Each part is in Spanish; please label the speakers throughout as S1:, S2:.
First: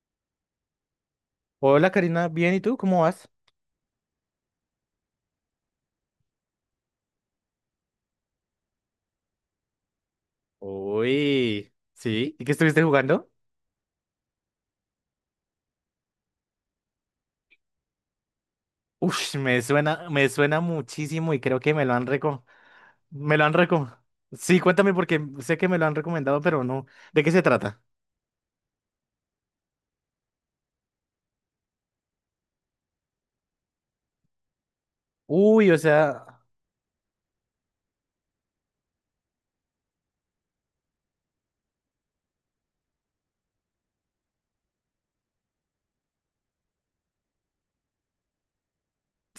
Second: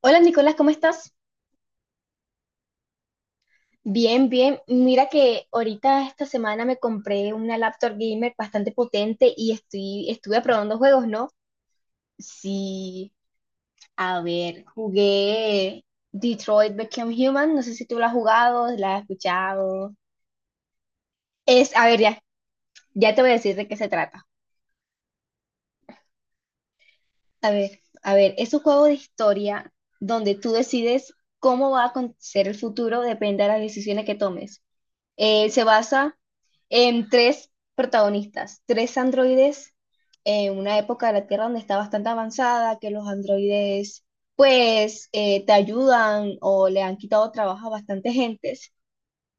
S1: Hola Nicolás, ¿cómo estás?
S2: Hola Karina, bien, ¿y tú? ¿Cómo vas?
S1: Bien, bien. Mira que ahorita esta semana me compré una laptop gamer bastante potente y estuve probando juegos, ¿no?
S2: Uy, sí, ¿y qué estuviste
S1: Sí,
S2: jugando?
S1: a ver, jugué Detroit Become Human, no sé si tú la has jugado, la has
S2: Ush,
S1: escuchado.
S2: me suena muchísimo y creo que me
S1: A
S2: lo
S1: ver,
S2: han
S1: ya,
S2: reco,
S1: ya te voy a
S2: me lo han
S1: decir de qué se
S2: reco.
S1: trata.
S2: Sí, cuéntame porque sé que me lo han recomendado, pero no. ¿De qué se trata?
S1: A ver, es un juego de historia donde tú decides cómo va a acontecer el futuro, depende de las decisiones que tomes. Se
S2: Uy, o
S1: basa
S2: sea,
S1: tres protagonistas, tres androides en una época de la Tierra donde está bastante avanzada, que los androides pues te ayudan o le han quitado trabajo a bastante gentes.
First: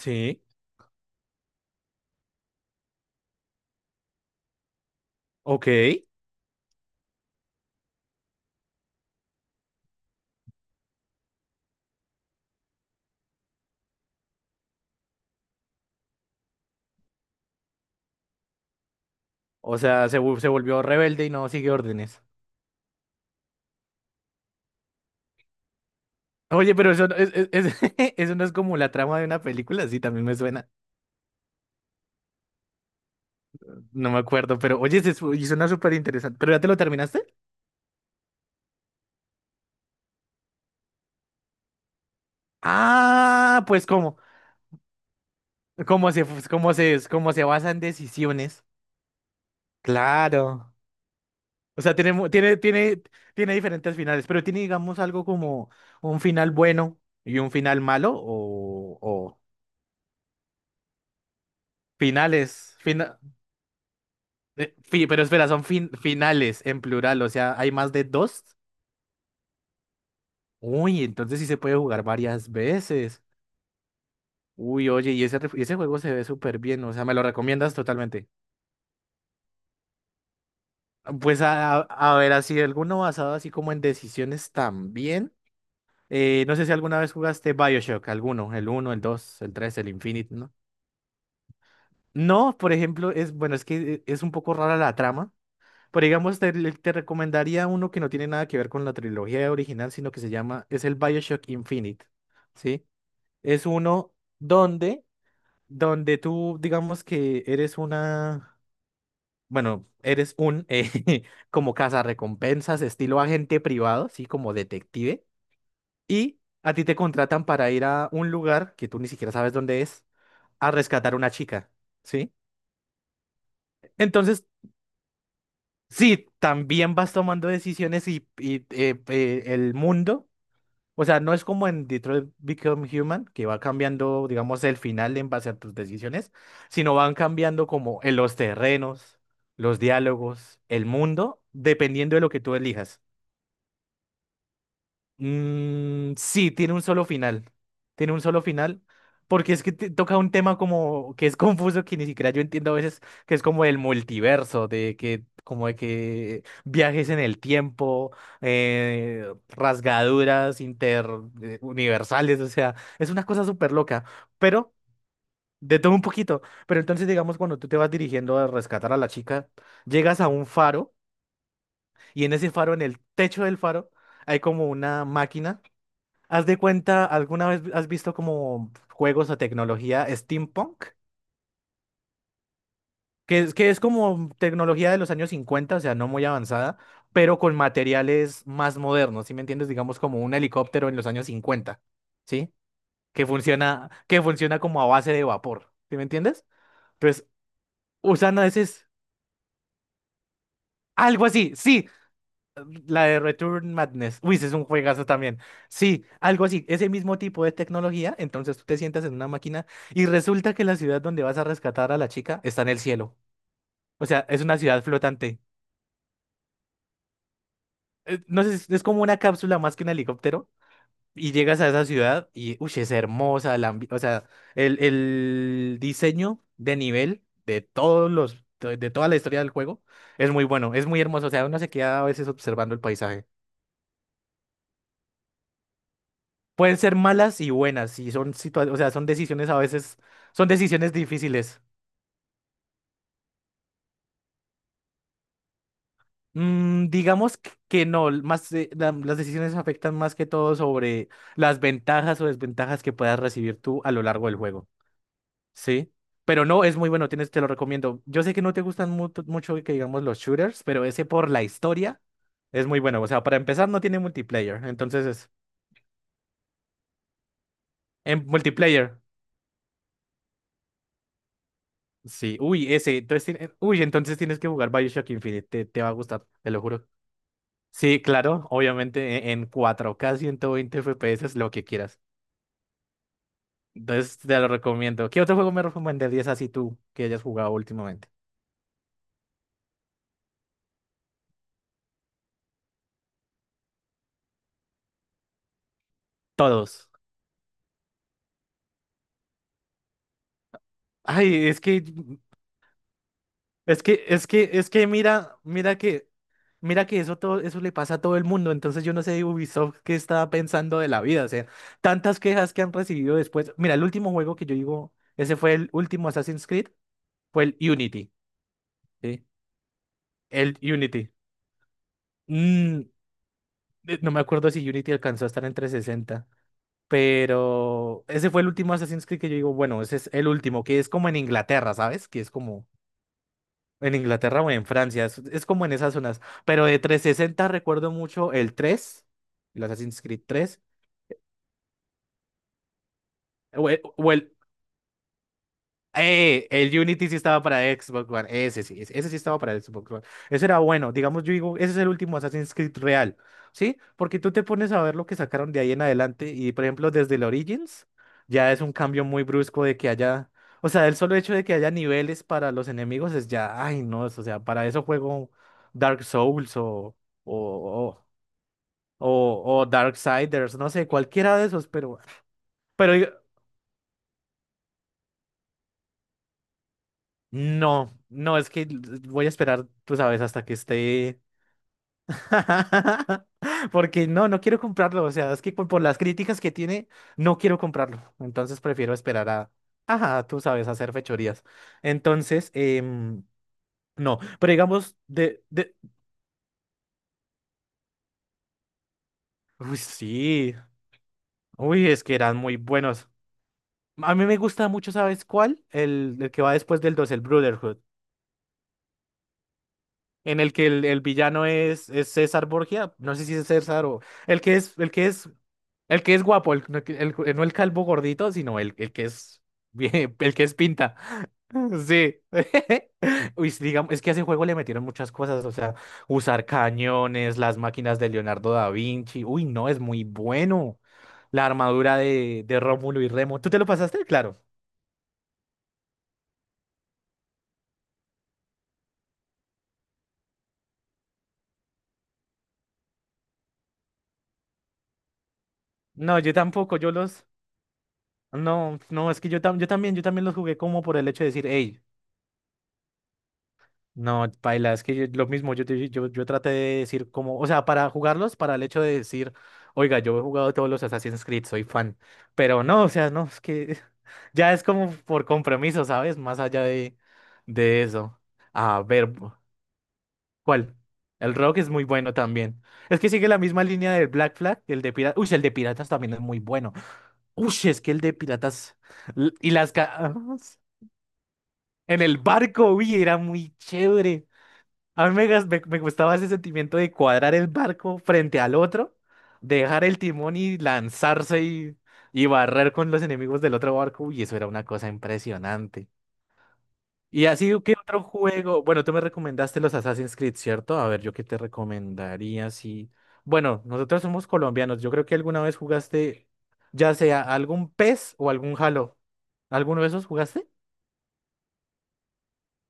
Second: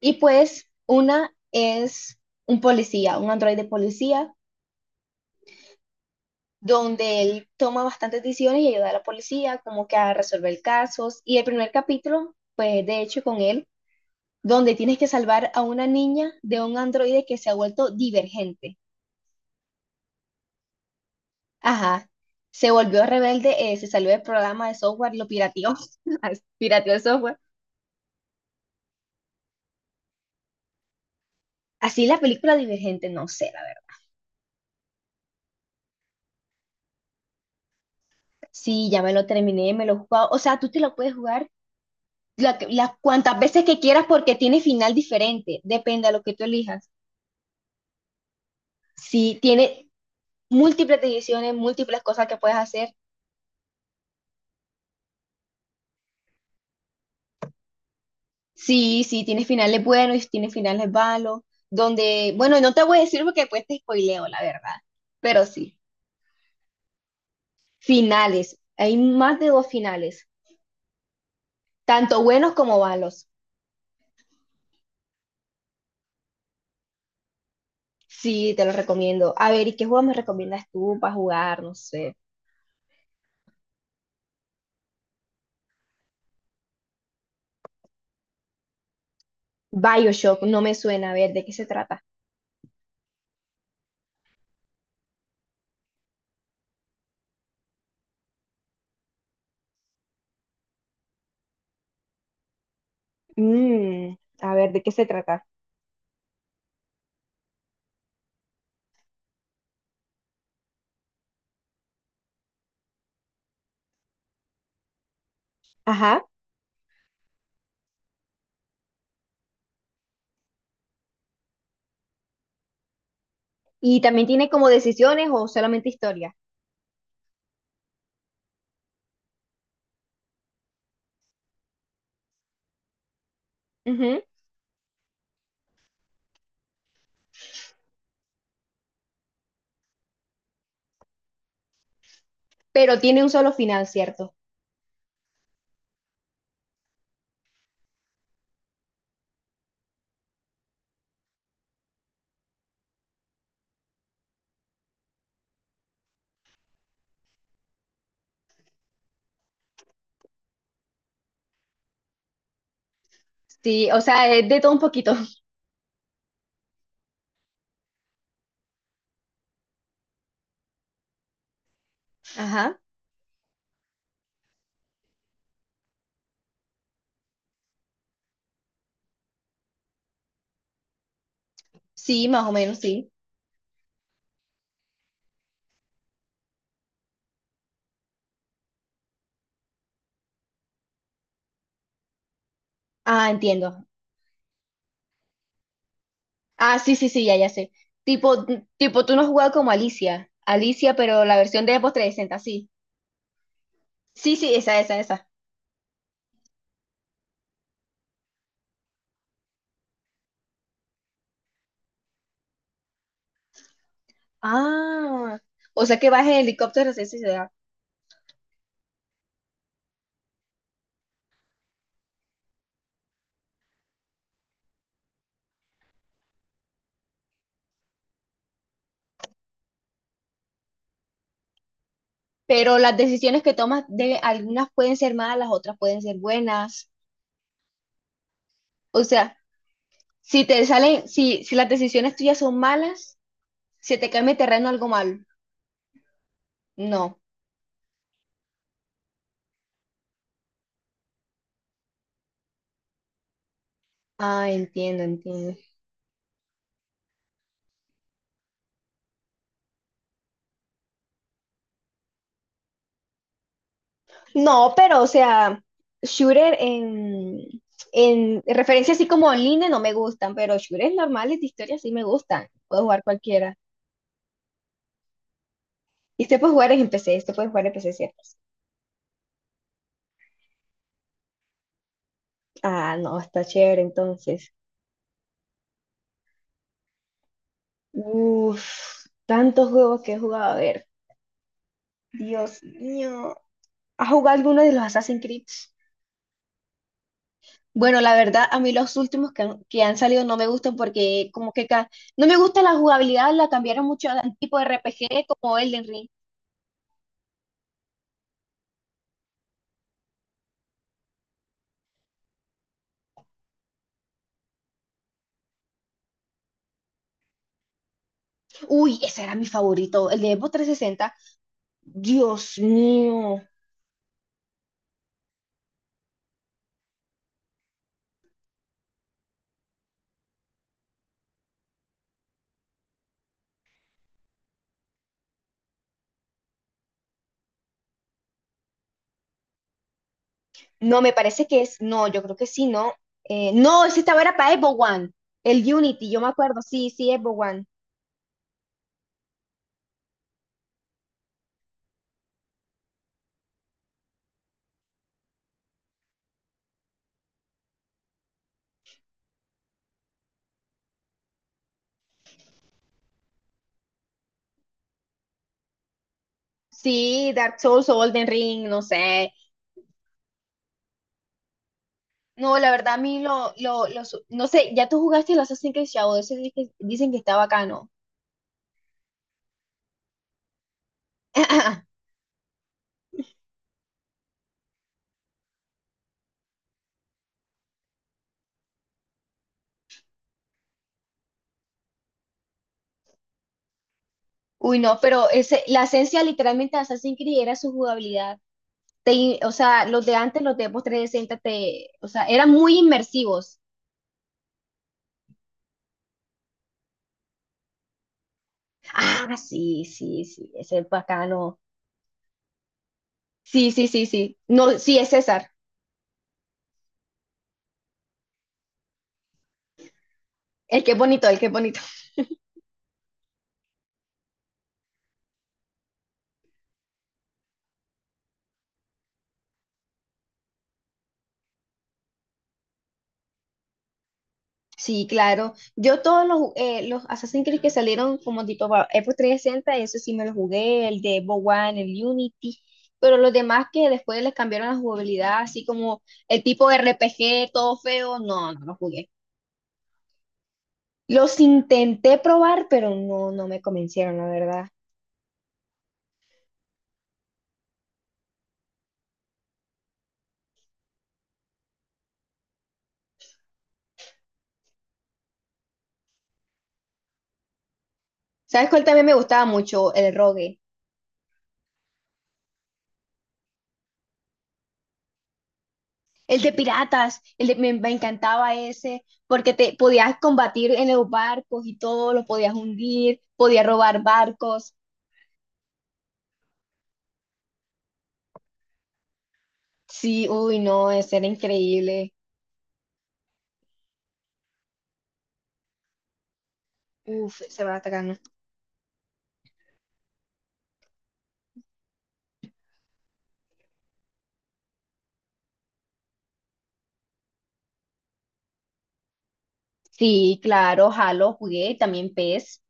S1: Y pues una es un policía, un androide policía,
S2: ok.
S1: donde él toma bastantes decisiones y ayuda a la policía como que a resolver casos. Y el primer capítulo, pues de hecho con él, donde tienes que salvar a una niña de un androide que se ha vuelto divergente.
S2: O sea, se, se volvió rebelde y no sigue
S1: Ajá.
S2: órdenes.
S1: Se volvió rebelde, se salió del programa de software, lo pirateó,
S2: Oye, pero
S1: pirateó el
S2: eso,
S1: software.
S2: eso no es como la trama de una película, sí, también me suena.
S1: Así la película Divergente, no sé, la verdad.
S2: No me acuerdo, pero oye, y suena súper interesante. ¿Pero ya te lo terminaste?
S1: Sí, ya me lo terminé, me lo he jugado. O sea, tú te lo puedes jugar las cuantas veces
S2: Ah,
S1: que
S2: pues
S1: quieras
S2: ¿cómo?
S1: porque tiene final diferente, depende
S2: cómo
S1: a lo
S2: se,
S1: que tú
S2: cómo
S1: elijas.
S2: se, cómo se basan decisiones.
S1: Sí, tiene
S2: Claro.
S1: múltiples decisiones,
S2: O sea,
S1: múltiples
S2: tiene,
S1: cosas
S2: mu-
S1: que puedes
S2: tiene,
S1: hacer.
S2: tiene, tiene diferentes finales, pero tiene, digamos, algo como un final bueno y un final malo, o,
S1: Sí, sí,
S2: o
S1: tiene finales buenos y tiene finales malos, donde, bueno, no
S2: finales,
S1: te voy a
S2: fina-
S1: decir porque después te spoileo, la verdad,
S2: pero
S1: pero
S2: espera, son
S1: sí.
S2: finales en plural, o sea, hay más de dos.
S1: Finales, hay más de dos finales,
S2: Uy, entonces sí se puede jugar
S1: tanto
S2: varias
S1: buenos como
S2: veces.
S1: malos.
S2: Uy, oye, y ese, ese juego se ve súper bien, o sea, me lo recomiendas totalmente.
S1: Sí, te los recomiendo. A ver, ¿y qué juego me recomiendas tú para
S2: Pues
S1: jugar? No sé.
S2: a ver, así, alguno basado así como en decisiones también. No sé si alguna vez jugaste Bioshock, alguno, el uno el 2 el 3 el Infinite,
S1: BioShock,
S2: ¿no?
S1: no me suena. A ver, ¿de qué se trata?
S2: No, por ejemplo, es, bueno, es que es un poco rara la trama, pero digamos, te recomendaría uno que no tiene nada que ver con la trilogía original, sino que se llama, es el Bioshock Infinite, ¿sí? Es uno
S1: Mm, a ver, ¿de qué se
S2: donde,
S1: trata?
S2: donde tú, digamos que eres una, bueno, eres un, como cazarrecompensas, estilo agente privado, ¿sí? Como detective.
S1: Ajá.
S2: Y a ti te contratan para ir a un lugar que tú ni siquiera sabes dónde es, a rescatar a una chica, ¿sí?
S1: Y también
S2: Entonces,
S1: tiene como decisiones o solamente
S2: sí,
S1: historia.
S2: también vas tomando decisiones y el mundo, o sea, no es como en Detroit Become Human, que va
S1: Ujú.
S2: cambiando, digamos, el final en base a tus decisiones, sino van cambiando como en los terrenos, los diálogos, el mundo, dependiendo de lo que tú
S1: Pero
S2: elijas.
S1: tiene un solo final, ¿cierto?
S2: Mm, sí, tiene un solo final. Tiene un solo final. Porque es que toca un tema como que es confuso, que ni siquiera yo entiendo a veces, que es como el multiverso, de que, como de que viajes en el tiempo, rasgaduras interuniversales, o sea, es una cosa súper
S1: Sí, o
S2: loca.
S1: sea, es de todo
S2: Pero,
S1: un poquito.
S2: de todo un poquito. Pero entonces, digamos, cuando tú te vas dirigiendo a rescatar a la chica, llegas a un faro, y en ese faro,
S1: Ajá.
S2: en el techo del faro, hay como una máquina. Haz de cuenta, ¿alguna vez has visto como juegos o tecnología steampunk?
S1: Sí, más o menos, sí.
S2: Que es como tecnología de los años cincuenta, o sea, no muy avanzada, pero con materiales más modernos, ¿sí me entiendes? Digamos como un helicóptero en los años cincuenta, ¿sí?
S1: Ah, entiendo.
S2: Que funciona como a base de vapor, ¿sí me entiendes?
S1: Ah, sí, sí, sí,
S2: Pues
S1: ya, ya sé.
S2: usan a
S1: Tipo,
S2: veces
S1: tipo, tú no has jugado como Alicia. Alicia, pero
S2: algo
S1: la
S2: así,
S1: versión de
S2: sí.
S1: Xbox 360, sí.
S2: La de Return Madness.
S1: Sí,
S2: Uy, ese es
S1: sí,
S2: un
S1: esa, esa,
S2: juegazo
S1: esa.
S2: también. Sí, algo así, ese mismo tipo de tecnología. Entonces tú te sientas en una máquina y resulta que la ciudad donde vas a rescatar a la chica está en el cielo. O sea, es una ciudad
S1: Ah,
S2: flotante.
S1: o sea que vas en helicóptero hacia esa ciudad.
S2: No sé, es como una cápsula más que un helicóptero. Y llegas a esa ciudad y, uy, es hermosa. O sea, el diseño de nivel de de toda la historia del juego es muy bueno, es muy hermoso. O sea, uno se queda a veces observando
S1: Pero
S2: el
S1: las
S2: paisaje.
S1: decisiones que tomas de algunas pueden ser malas, otras pueden ser
S2: Pueden
S1: buenas.
S2: ser malas y buenas, y son o sea,
S1: O
S2: son
S1: sea,
S2: decisiones a veces,
S1: si
S2: son
S1: te
S2: decisiones
S1: salen, si
S2: difíciles.
S1: las decisiones tuyas son malas, se te cambia el terreno algo malo.
S2: Mm,
S1: No.
S2: digamos que no, más las decisiones afectan más que todo sobre las ventajas o desventajas que puedas recibir tú a lo largo del
S1: Ah,
S2: juego,
S1: entiendo, entiendo.
S2: ¿sí? Pero no, es muy bueno, tienes, te lo recomiendo. Yo sé que no te gustan mucho que digamos los shooters, pero ese por la historia es muy bueno. O sea, para empezar no tiene multiplayer,
S1: No, pero
S2: entonces
S1: o
S2: es
S1: sea, shooter en,
S2: en
S1: en referencia
S2: multiplayer.
S1: así como online no me gustan, pero shooters normales de historia sí me
S2: Sí,
S1: gustan.
S2: uy,
S1: Puedo
S2: ese,
S1: jugar
S2: entonces,
S1: cualquiera.
S2: uy, entonces tienes que jugar BioShock Infinite, te va a
S1: Y
S2: gustar,
S1: usted
S2: te
S1: puede
S2: lo
S1: jugar
S2: juro.
S1: en PC, usted puede jugar en PC,
S2: Sí,
S1: ¿cierto?
S2: claro, obviamente en 4K 120 FPS es lo que quieras.
S1: Ah, no, está chévere
S2: Entonces te lo
S1: entonces.
S2: recomiendo. ¿Qué otro juego me recomendarías así tú que hayas jugado últimamente?
S1: Uf, tantos juegos que he jugado. A ver, Dios mío. ¿Has jugado alguno de los Assassin's Creed?
S2: Todos.
S1: Bueno, la verdad, a mí los últimos que han salido no me gustan porque
S2: Ay,
S1: como que no me gusta la jugabilidad, la cambiaron mucho al tipo de
S2: es que
S1: RPG
S2: mira,
S1: como Elden Ring.
S2: mira que eso todo, eso le pasa a todo el mundo. Entonces yo no sé Ubisoft qué estaba pensando de la vida. O sea, tantas quejas que han recibido después. Mira, el último juego que yo digo, ese fue el último Assassin's Creed. Fue el Unity,
S1: Uy, ese
S2: ¿sí?
S1: era mi favorito, el de Xbox
S2: El Unity.
S1: 360. Dios
S2: Mm,
S1: mío.
S2: no me acuerdo si Unity alcanzó a estar en 360, pero ese fue el último Assassin's Creed que yo digo, bueno, ese es el último, que es como en Inglaterra, ¿sabes? Que es como en Inglaterra o en Francia, es como en esas zonas. Pero de 360 recuerdo mucho el tres, el Assassin's Creed 3
S1: No, me parece que es, no, yo creo que sí, no. No, ese
S2: o
S1: estaba
S2: el.
S1: era para Xbox One, el Unity, yo me acuerdo,
S2: El
S1: sí,
S2: Unity
S1: sí,
S2: sí
S1: Xbox
S2: estaba para
S1: One.
S2: Xbox One. Ese sí, ese sí estaba para Xbox One. Ese era bueno. Digamos, yo digo, ese es el último Assassin's Creed real, ¿sí? Porque tú te pones a ver lo que sacaron de ahí en adelante y, por ejemplo, desde el Origins, ya es un cambio muy brusco de que haya, o sea, el solo hecho de que haya niveles para los enemigos es ya, ay, no, o sea, para eso juego Dark Souls
S1: Sí,
S2: o,
S1: Dark Souls o
S2: o,
S1: Golden Ring, no sé.
S2: o Darksiders, no sé, cualquiera de esos, pero...
S1: No, la
S2: Pero
S1: verdad a mí no sé, ya tú jugaste el Assassin's Creed Shadow, ese dicen que está bacano.
S2: no, no, es que voy a esperar, pues, a veces hasta que esté. Porque no, no quiero comprarlo. O sea, es que por las críticas que tiene, no quiero comprarlo. Entonces prefiero esperar a. Ajá, tú sabes, a hacer fechorías. Entonces, no. Pero
S1: Uy,
S2: digamos,
S1: no, pero ese,
S2: de.
S1: la esencia literalmente de Assassin's Creed era su jugabilidad o
S2: Uy,
S1: sea, los de antes,
S2: sí.
S1: los de Xbox 360,
S2: Uy, es
S1: o
S2: que
S1: sea,
S2: eran
S1: eran
S2: muy
S1: muy
S2: buenos.
S1: inmersivos.
S2: A mí me gusta mucho, ¿sabes cuál? El que va después del 2, el Brotherhood.
S1: Ah, sí, sí,
S2: En
S1: sí,
S2: el que
S1: ese es
S2: el villano
S1: bacano.
S2: es César Borgia. No sé si es
S1: Sí, sí,
S2: César o.
S1: sí, sí.
S2: El que es,
S1: No,
S2: el
S1: sí,
S2: que
S1: es
S2: es.
S1: César.
S2: El que es guapo, no el calvo gordito, sino el que es bien, el que es
S1: El que
S2: pinta.
S1: es bonito, el que es bonito.
S2: Sí. Uy, sí, digamos, es que a ese juego le metieron muchas cosas, o sea, usar cañones, las máquinas de Leonardo da Vinci. Uy, no, es muy bueno. La armadura de Rómulo y Remo. ¿Tú te lo pasaste? Claro.
S1: Sí, claro. Yo todos los Assassin's Creed que salieron como tipo para Xbox 360, eso sí me lo jugué, el de Xbox One, el Unity, pero los demás que después les cambiaron la jugabilidad, así como
S2: No, yo
S1: el tipo de
S2: tampoco, yo los...
S1: RPG, todo feo, no, no lo
S2: No,
S1: jugué.
S2: no, es que yo también los jugué como por el hecho de
S1: Los
S2: decir, hey.
S1: intenté probar, pero no, no me convencieron, la
S2: No,
S1: verdad.
S2: paila, es que lo mismo, yo traté de decir como, o sea, para jugarlos, para el hecho de decir, oiga, yo he jugado todos los Assassin's Creed, soy fan, pero no, o sea, no, es que ya es como por compromiso, ¿sabes? Más allá de eso.
S1: ¿Sabes
S2: A
S1: cuál también
S2: ver,
S1: me gustaba mucho? El rogue.
S2: ¿cuál? El Rock es muy bueno también. Es que sigue la misma línea del Black Flag, el de Piratas, uy, el de Piratas también es muy
S1: El de
S2: bueno.
S1: piratas. El
S2: Uy,
S1: de- me,
S2: es
S1: me
S2: que el de
S1: encantaba
S2: Piratas
S1: ese
S2: l- y
S1: porque
S2: las...
S1: te
S2: ca-
S1: podías combatir en los barcos y
S2: En
S1: todo,
S2: el
S1: lo podías
S2: barco, uy, era
S1: hundir,
S2: muy
S1: podías robar
S2: chévere.
S1: barcos.
S2: A mí me gustaba ese sentimiento de cuadrar el barco frente al otro, dejar el
S1: Sí,
S2: timón
S1: uy,
S2: y
S1: no, ese era
S2: lanzarse
S1: increíble.
S2: y barrer con los enemigos del otro barco. Y eso era una cosa impresionante. Y
S1: Uf,
S2: así,
S1: se
S2: ¿qué
S1: va
S2: otro
S1: atacando.
S2: juego? Bueno, tú me recomendaste los Assassin's Creed, ¿cierto? A ver, yo qué te recomendaría si... Bueno, nosotros somos colombianos. Yo creo que alguna vez jugaste, ya sea algún PES o algún Halo. ¿Alguno de esos
S1: Sí,
S2: jugaste?
S1: claro, Halo jugué, también PES.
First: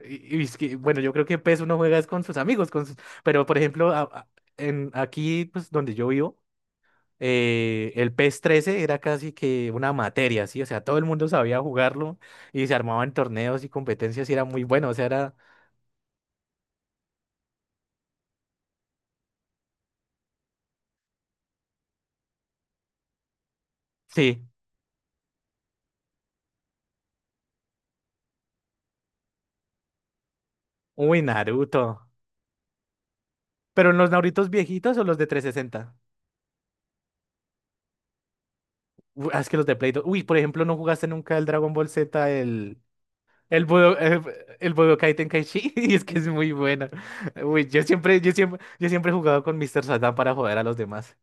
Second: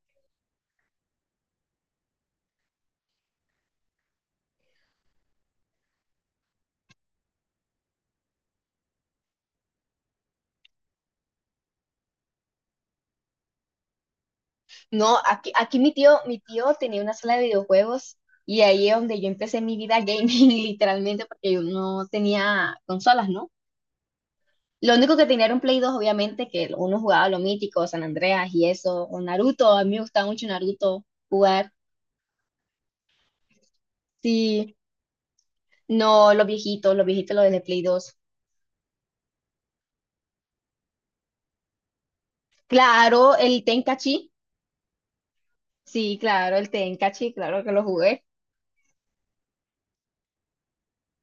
S2: Y es que, bueno, yo creo que PES uno juega es con sus amigos, con sus. Por ejemplo, aquí pues, donde yo vivo, el PES 13 era casi que una materia, ¿sí? O sea, todo el mundo sabía jugarlo y se armaban torneos y competencias y era muy bueno, o sea,
S1: No,
S2: era,
S1: aquí mi tío tenía una sala de videojuegos y ahí es donde yo empecé mi vida gaming, literalmente, porque yo no tenía consolas, ¿no?
S2: sí,
S1: Lo único que tenía era un Play 2 obviamente, que uno jugaba lo mítico, San Andreas y eso, o Naruto, a mí me gustaba mucho Naruto
S2: uy,
S1: jugar.
S2: Naruto. Pero en los Narutos
S1: Sí,
S2: viejitos o los de 360,
S1: no, los viejitos los de Play dos.
S2: uy, ah, es que los de Play 2, uy, por ejemplo, ¿no jugaste nunca el Dragon Ball Z, el
S1: Claro, el
S2: El Budo,
S1: Tenkachi,
S2: el Budokai Tenkaichi, y es que
S1: sí,
S2: es muy
S1: claro, el
S2: buena.
S1: Tenkachi, claro
S2: Uy,
S1: que lo jugué.
S2: yo siempre he jugado con Mr. Satan para joder a los demás.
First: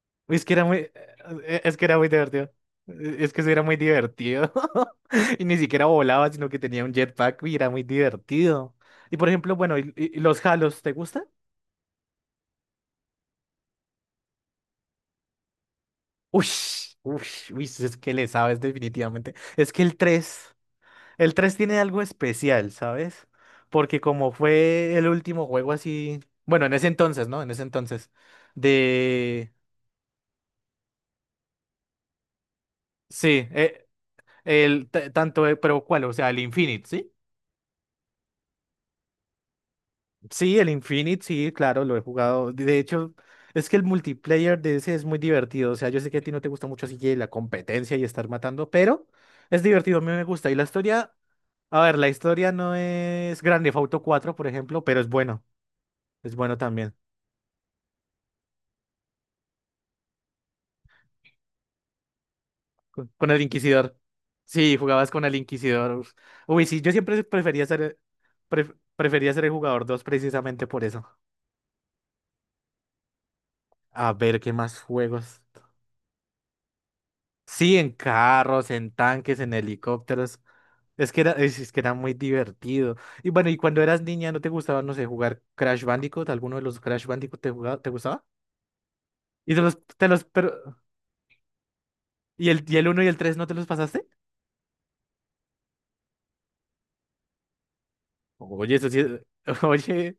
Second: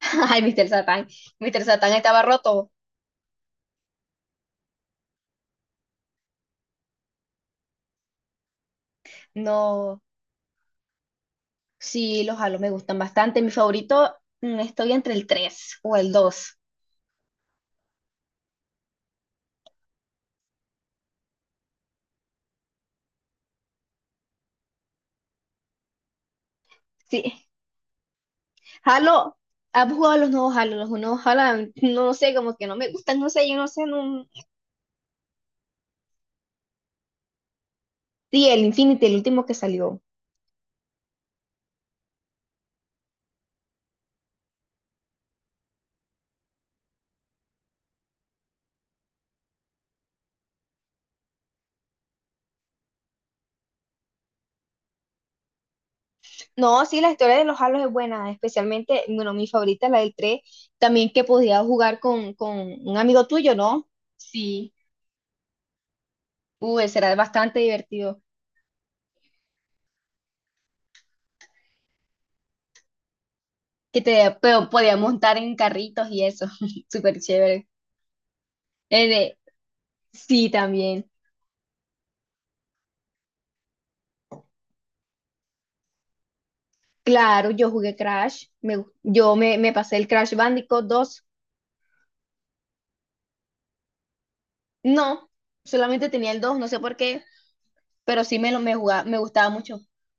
S2: Uy,
S1: Ay,
S2: es que era
S1: Mr.
S2: muy,
S1: Satan, Mr.
S2: es que
S1: Satan
S2: era muy
S1: estaba
S2: divertido.
S1: roto.
S2: Es que eso era muy divertido. Y ni siquiera volaba, sino que tenía un jetpack y era muy divertido. Y por ejemplo, bueno,
S1: No,
S2: y los Halos, ¿te gustan?
S1: sí, los Halo me gustan bastante. Mi favorito, estoy entre el 3 o el
S2: Uy,
S1: dos.
S2: uy, Uy, es que le sabes definitivamente. Es que el tres. El 3 tiene algo especial, ¿sabes? Porque como fue el último juego así, bueno, en ese
S1: Sí,
S2: entonces, ¿no? En ese entonces,
S1: Halo,
S2: de...
S1: ¿has jugado los nuevos Halo? Los nuevos Halo, no, no sé, como que no me gustan, no
S2: Sí,
S1: sé, yo no sé,
S2: eh,
S1: no.
S2: el tanto, pero ¿cuál? O sea, el Infinite, ¿sí?
S1: Sí, el Infinity, el último que salió.
S2: Sí, el Infinite, sí, claro, lo he jugado. De hecho, es que el multiplayer de ese es muy divertido. O sea, yo sé que a ti no te gusta mucho así que la competencia y estar matando, pero es divertido, a mí me gusta. Y la historia, a ver, la historia no es Grand Theft Auto 4, por ejemplo, pero es bueno
S1: No,
S2: también.
S1: sí, la historia de los Halos es buena, especialmente, bueno, mi favorita la del 3, también que podías jugar con un
S2: Con,
S1: amigo
S2: con el
S1: tuyo, ¿no?
S2: Inquisidor.
S1: Sí,
S2: Sí, jugabas con el Inquisidor. Uf. Uy, sí, yo
S1: Ese era
S2: siempre
S1: bastante divertido,
S2: prefería ser el jugador 2 precisamente por eso.
S1: que
S2: A
S1: te
S2: ver, ¿qué
S1: pero
S2: más
S1: podías montar
S2: juegos?
S1: en carritos y eso, súper chévere.
S2: Sí, en carros, en
S1: Eh, de-
S2: tanques, en helicópteros.
S1: sí, también.
S2: Es que era muy divertido. Y bueno, y cuando eras niña, ¿no te gustaba, no sé, jugar Crash Bandicoot? ¿Alguno de los Crash Bandicoot
S1: Claro,
S2: te
S1: yo
S2: jugaba, te
S1: jugué
S2: gustaba?
S1: Crash, yo me, me pasé el Crash
S2: Pero,
S1: Bandicoot 2,
S2: ¿y el uno y el 3 no te los pasaste?
S1: no, solamente tenía el 2, no sé por qué, pero sí
S2: Oye, eso sí,
S1: jugaba, me
S2: es-
S1: gustaba mucho.
S2: Oye,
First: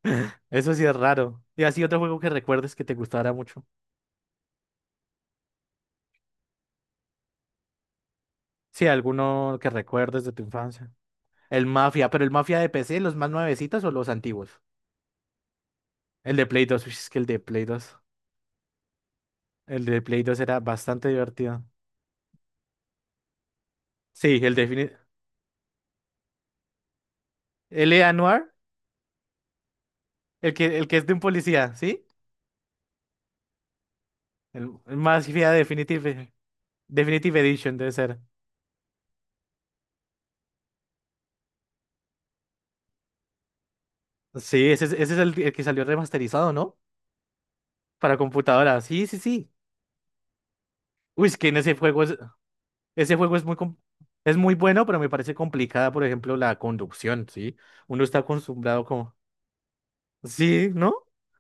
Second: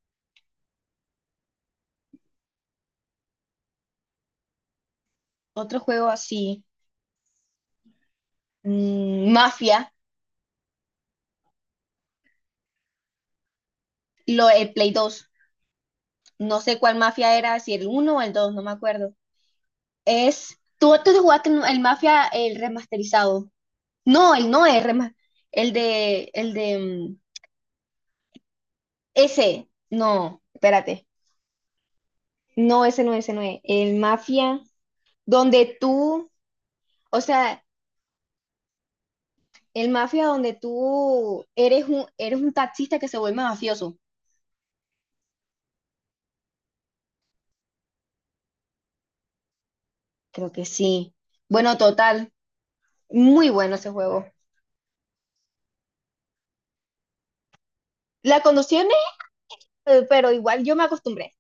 S2: eso sí es raro. ¿Y así otro juego que recuerdes que te gustara mucho?
S1: Otro juego así,
S2: Sí, alguno que
S1: Mafia.
S2: recuerdes de tu infancia. El Mafia, pero el Mafia de PC, ¿los más nuevecitos o los antiguos?
S1: El Play dos.
S2: El de
S1: No
S2: Play
S1: sé
S2: 2 uy,
S1: cuál
S2: es que el
S1: mafia
S2: de
S1: era,
S2: Play
S1: si el
S2: 2
S1: uno o el 2 no me acuerdo.
S2: el de Play 2
S1: Es.
S2: era
S1: Tú,
S2: bastante
S1: tú te jugaste
S2: divertido.
S1: el mafia, el remasterizado. No,
S2: Sí,
S1: el no es rema. El de. El de.
S2: L.A. Noir,
S1: Ese. No,
S2: el que es
S1: espérate.
S2: de un policía, ¿sí?
S1: No, ese no es. El mafia
S2: El Mafia
S1: donde tú. O
S2: Definitive
S1: sea,
S2: Edition debe ser.
S1: el mafia donde tú eres un taxista que se vuelve mafioso.
S2: Sí, ese es el que salió remasterizado, ¿no? Para computadora. Sí, sí, sí.
S1: Creo que sí.
S2: Uy, es que en ese
S1: Bueno,
S2: juego es,
S1: total.
S2: ese juego
S1: Muy bueno ese juego.
S2: es muy bueno, pero me parece complicada, por ejemplo, la conducción, ¿sí? Uno está
S1: La
S2: acostumbrado.
S1: conducción es, pero igual
S2: Sí,
S1: yo me
S2: ¿no?
S1: acostumbré.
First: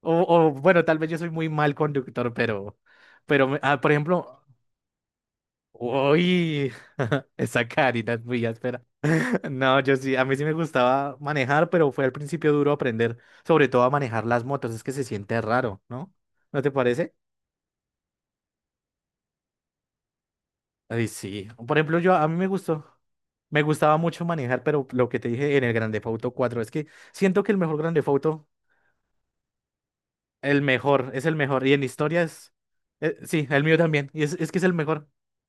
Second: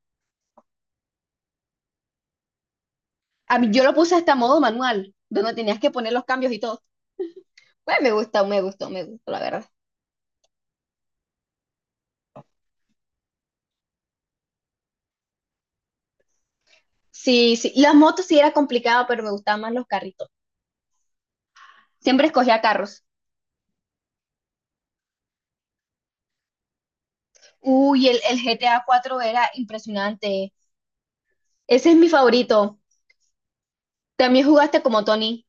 S2: Bueno, tal vez yo soy muy mal conductor,
S1: A mí yo
S2: por
S1: lo puse hasta
S2: ejemplo,
S1: modo manual, donde tenías que poner los cambios y
S2: uy,
S1: todo.
S2: esa
S1: Pues me
S2: carita es muy
S1: gustó, me
S2: áspera.
S1: gustó, me gustó, la verdad.
S2: No, a mí sí me gustaba manejar, pero fue al principio duro aprender, sobre todo a manejar las motos, es que se siente raro, ¿no? ¿No te parece?
S1: Sí, sí. Las motos sí era complicado, pero me gustaban más los carritos.
S2: Ay, sí. Por ejemplo,
S1: Siempre
S2: a mí
S1: escogía carros.
S2: me gustaba mucho manejar, pero lo que te dije en el Grand Theft Auto 4, es que siento que el mejor Grand
S1: Uy,
S2: Theft
S1: el
S2: Auto,
S1: GTA 4 era impresionante.
S2: es el mejor, y en
S1: Ese es mi
S2: historias,
S1: favorito.
S2: sí, el mío también, y
S1: También
S2: es que es el
S1: jugaste como
S2: mejor.
S1: Tony.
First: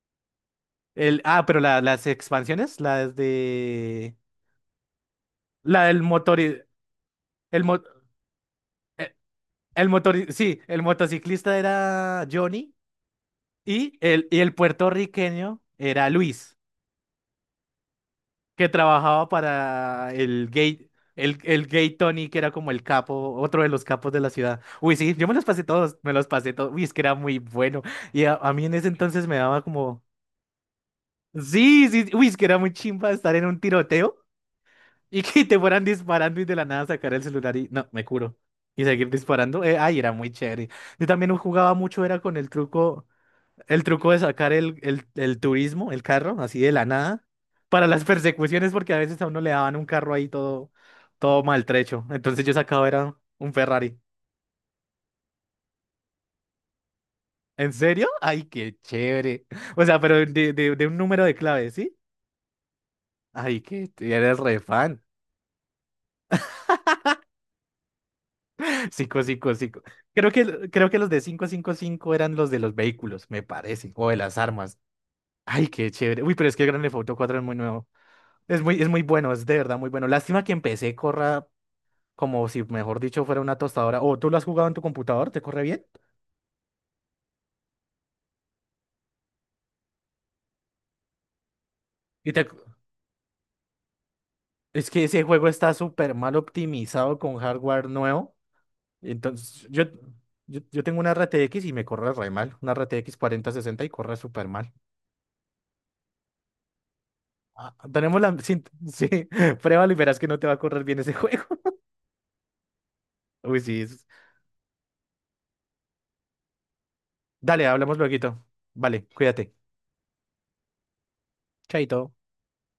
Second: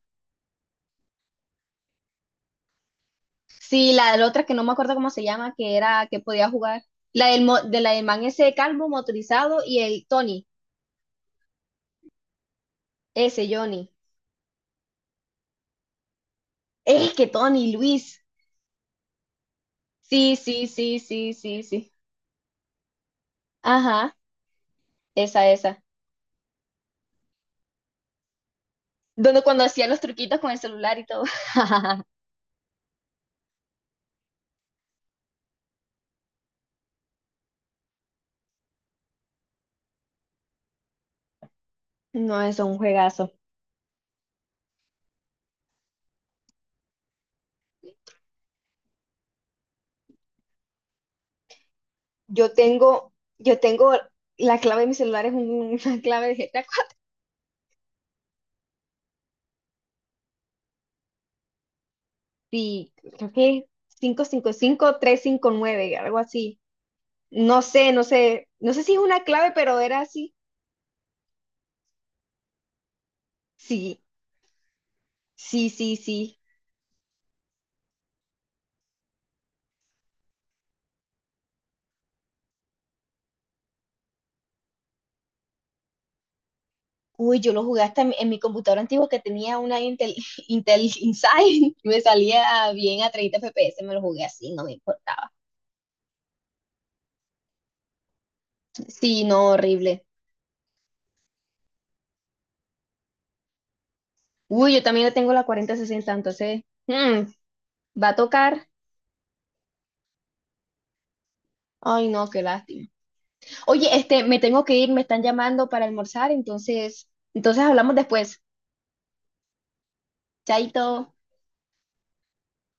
S2: Pero las expansiones, las
S1: Sí, la
S2: de...
S1: de la otra que no me acuerdo cómo se llama, que
S2: La del
S1: era que
S2: motor...
S1: podía jugar.
S2: El,
S1: De
S2: mo-
S1: la del man ese calvo
S2: eh,
S1: motorizado y el Tony,
S2: Sí, el motociclista era Johnny
S1: ese Johnny.
S2: y el puertorriqueño era Luis,
S1: Es que Tony, Luis.
S2: que trabajaba para
S1: Sí,
S2: el
S1: sí,
S2: gay.
S1: sí, sí,
S2: El,
S1: sí,
S2: el
S1: sí.
S2: gay Tony, que era como el capo, otro de los capos
S1: Ajá,
S2: de la ciudad. Uy, sí, yo me los
S1: esa,
S2: pasé
S1: esa.
S2: todos, me los pasé todos. Uy, es que era muy bueno. Y a mí en ese entonces me
S1: Donde
S2: daba
S1: cuando hacía los
S2: como...
S1: truquitos con el celular y todo.
S2: Sí, sí, uy, es que era muy chimba estar en un tiroteo. Y que te fueran disparando y de la nada sacar el celular y no, me curo. Y seguir disparando. Ay, era muy chévere. Yo también jugaba mucho, era con
S1: No, es un juegazo.
S2: el truco de sacar el turismo, el carro, así de la nada, para las persecuciones, porque a veces a uno le daban un carro ahí todo, todo maltrecho. Entonces
S1: Yo
S2: yo sacaba
S1: tengo,
S2: era un
S1: yo tengo
S2: Ferrari.
S1: la clave de mi celular es una clave de GTA.
S2: ¿En serio? Ay, qué chévere. O sea, pero de un número de clave, ¿sí?
S1: Sí, creo que
S2: Ay,
S1: es
S2: que
S1: cinco
S2: eres
S1: cinco
S2: re
S1: cinco
S2: fan.
S1: tres cinco nueve algo así. No sé, no sé, no sé si es
S2: Cinco,
S1: una clave,
S2: cinco,
S1: pero
S2: cinco.
S1: era así.
S2: Creo que los de 555 eran los de los vehículos, me parece,
S1: Sí,
S2: o de las armas. Ay,
S1: sí,
S2: qué
S1: sí,
S2: chévere. Uy,
S1: sí.
S2: pero es que el Grand Theft Auto 4 es muy nuevo. Es muy bueno, es de verdad muy bueno. Lástima que empecé corra como si, mejor dicho, fuera una tostadora. O tú lo has jugado en tu computador, ¿te corre bien?
S1: Uy, yo lo jugué hasta en mi computadora antigua que tenía una Intel, Intel Inside me
S2: Y te-
S1: salía bien a 30 FPS, me lo jugué así, no me
S2: Es que ese
S1: importaba.
S2: juego está súper mal optimizado con hardware nuevo.
S1: Sí, no,
S2: Entonces, yo,
S1: horrible.
S2: yo, yo tengo una RTX y me corre re mal. Una RTX 60 y corre súper mal.
S1: Uy, yo también tengo la 4060, entonces
S2: Ah,
S1: va a
S2: tenemos la... Sí,
S1: tocar.
S2: sí. Pruébalo y verás que no te va a correr bien ese juego.
S1: Ay, no, qué lástima.
S2: Uy, sí.
S1: Oye, este, me tengo que ir, me están llamando para almorzar, entonces
S2: Dale,
S1: hablamos
S2: hablamos
S1: después.
S2: lueguito. Vale, cuídate.
S1: Chaito.
S2: Chaito.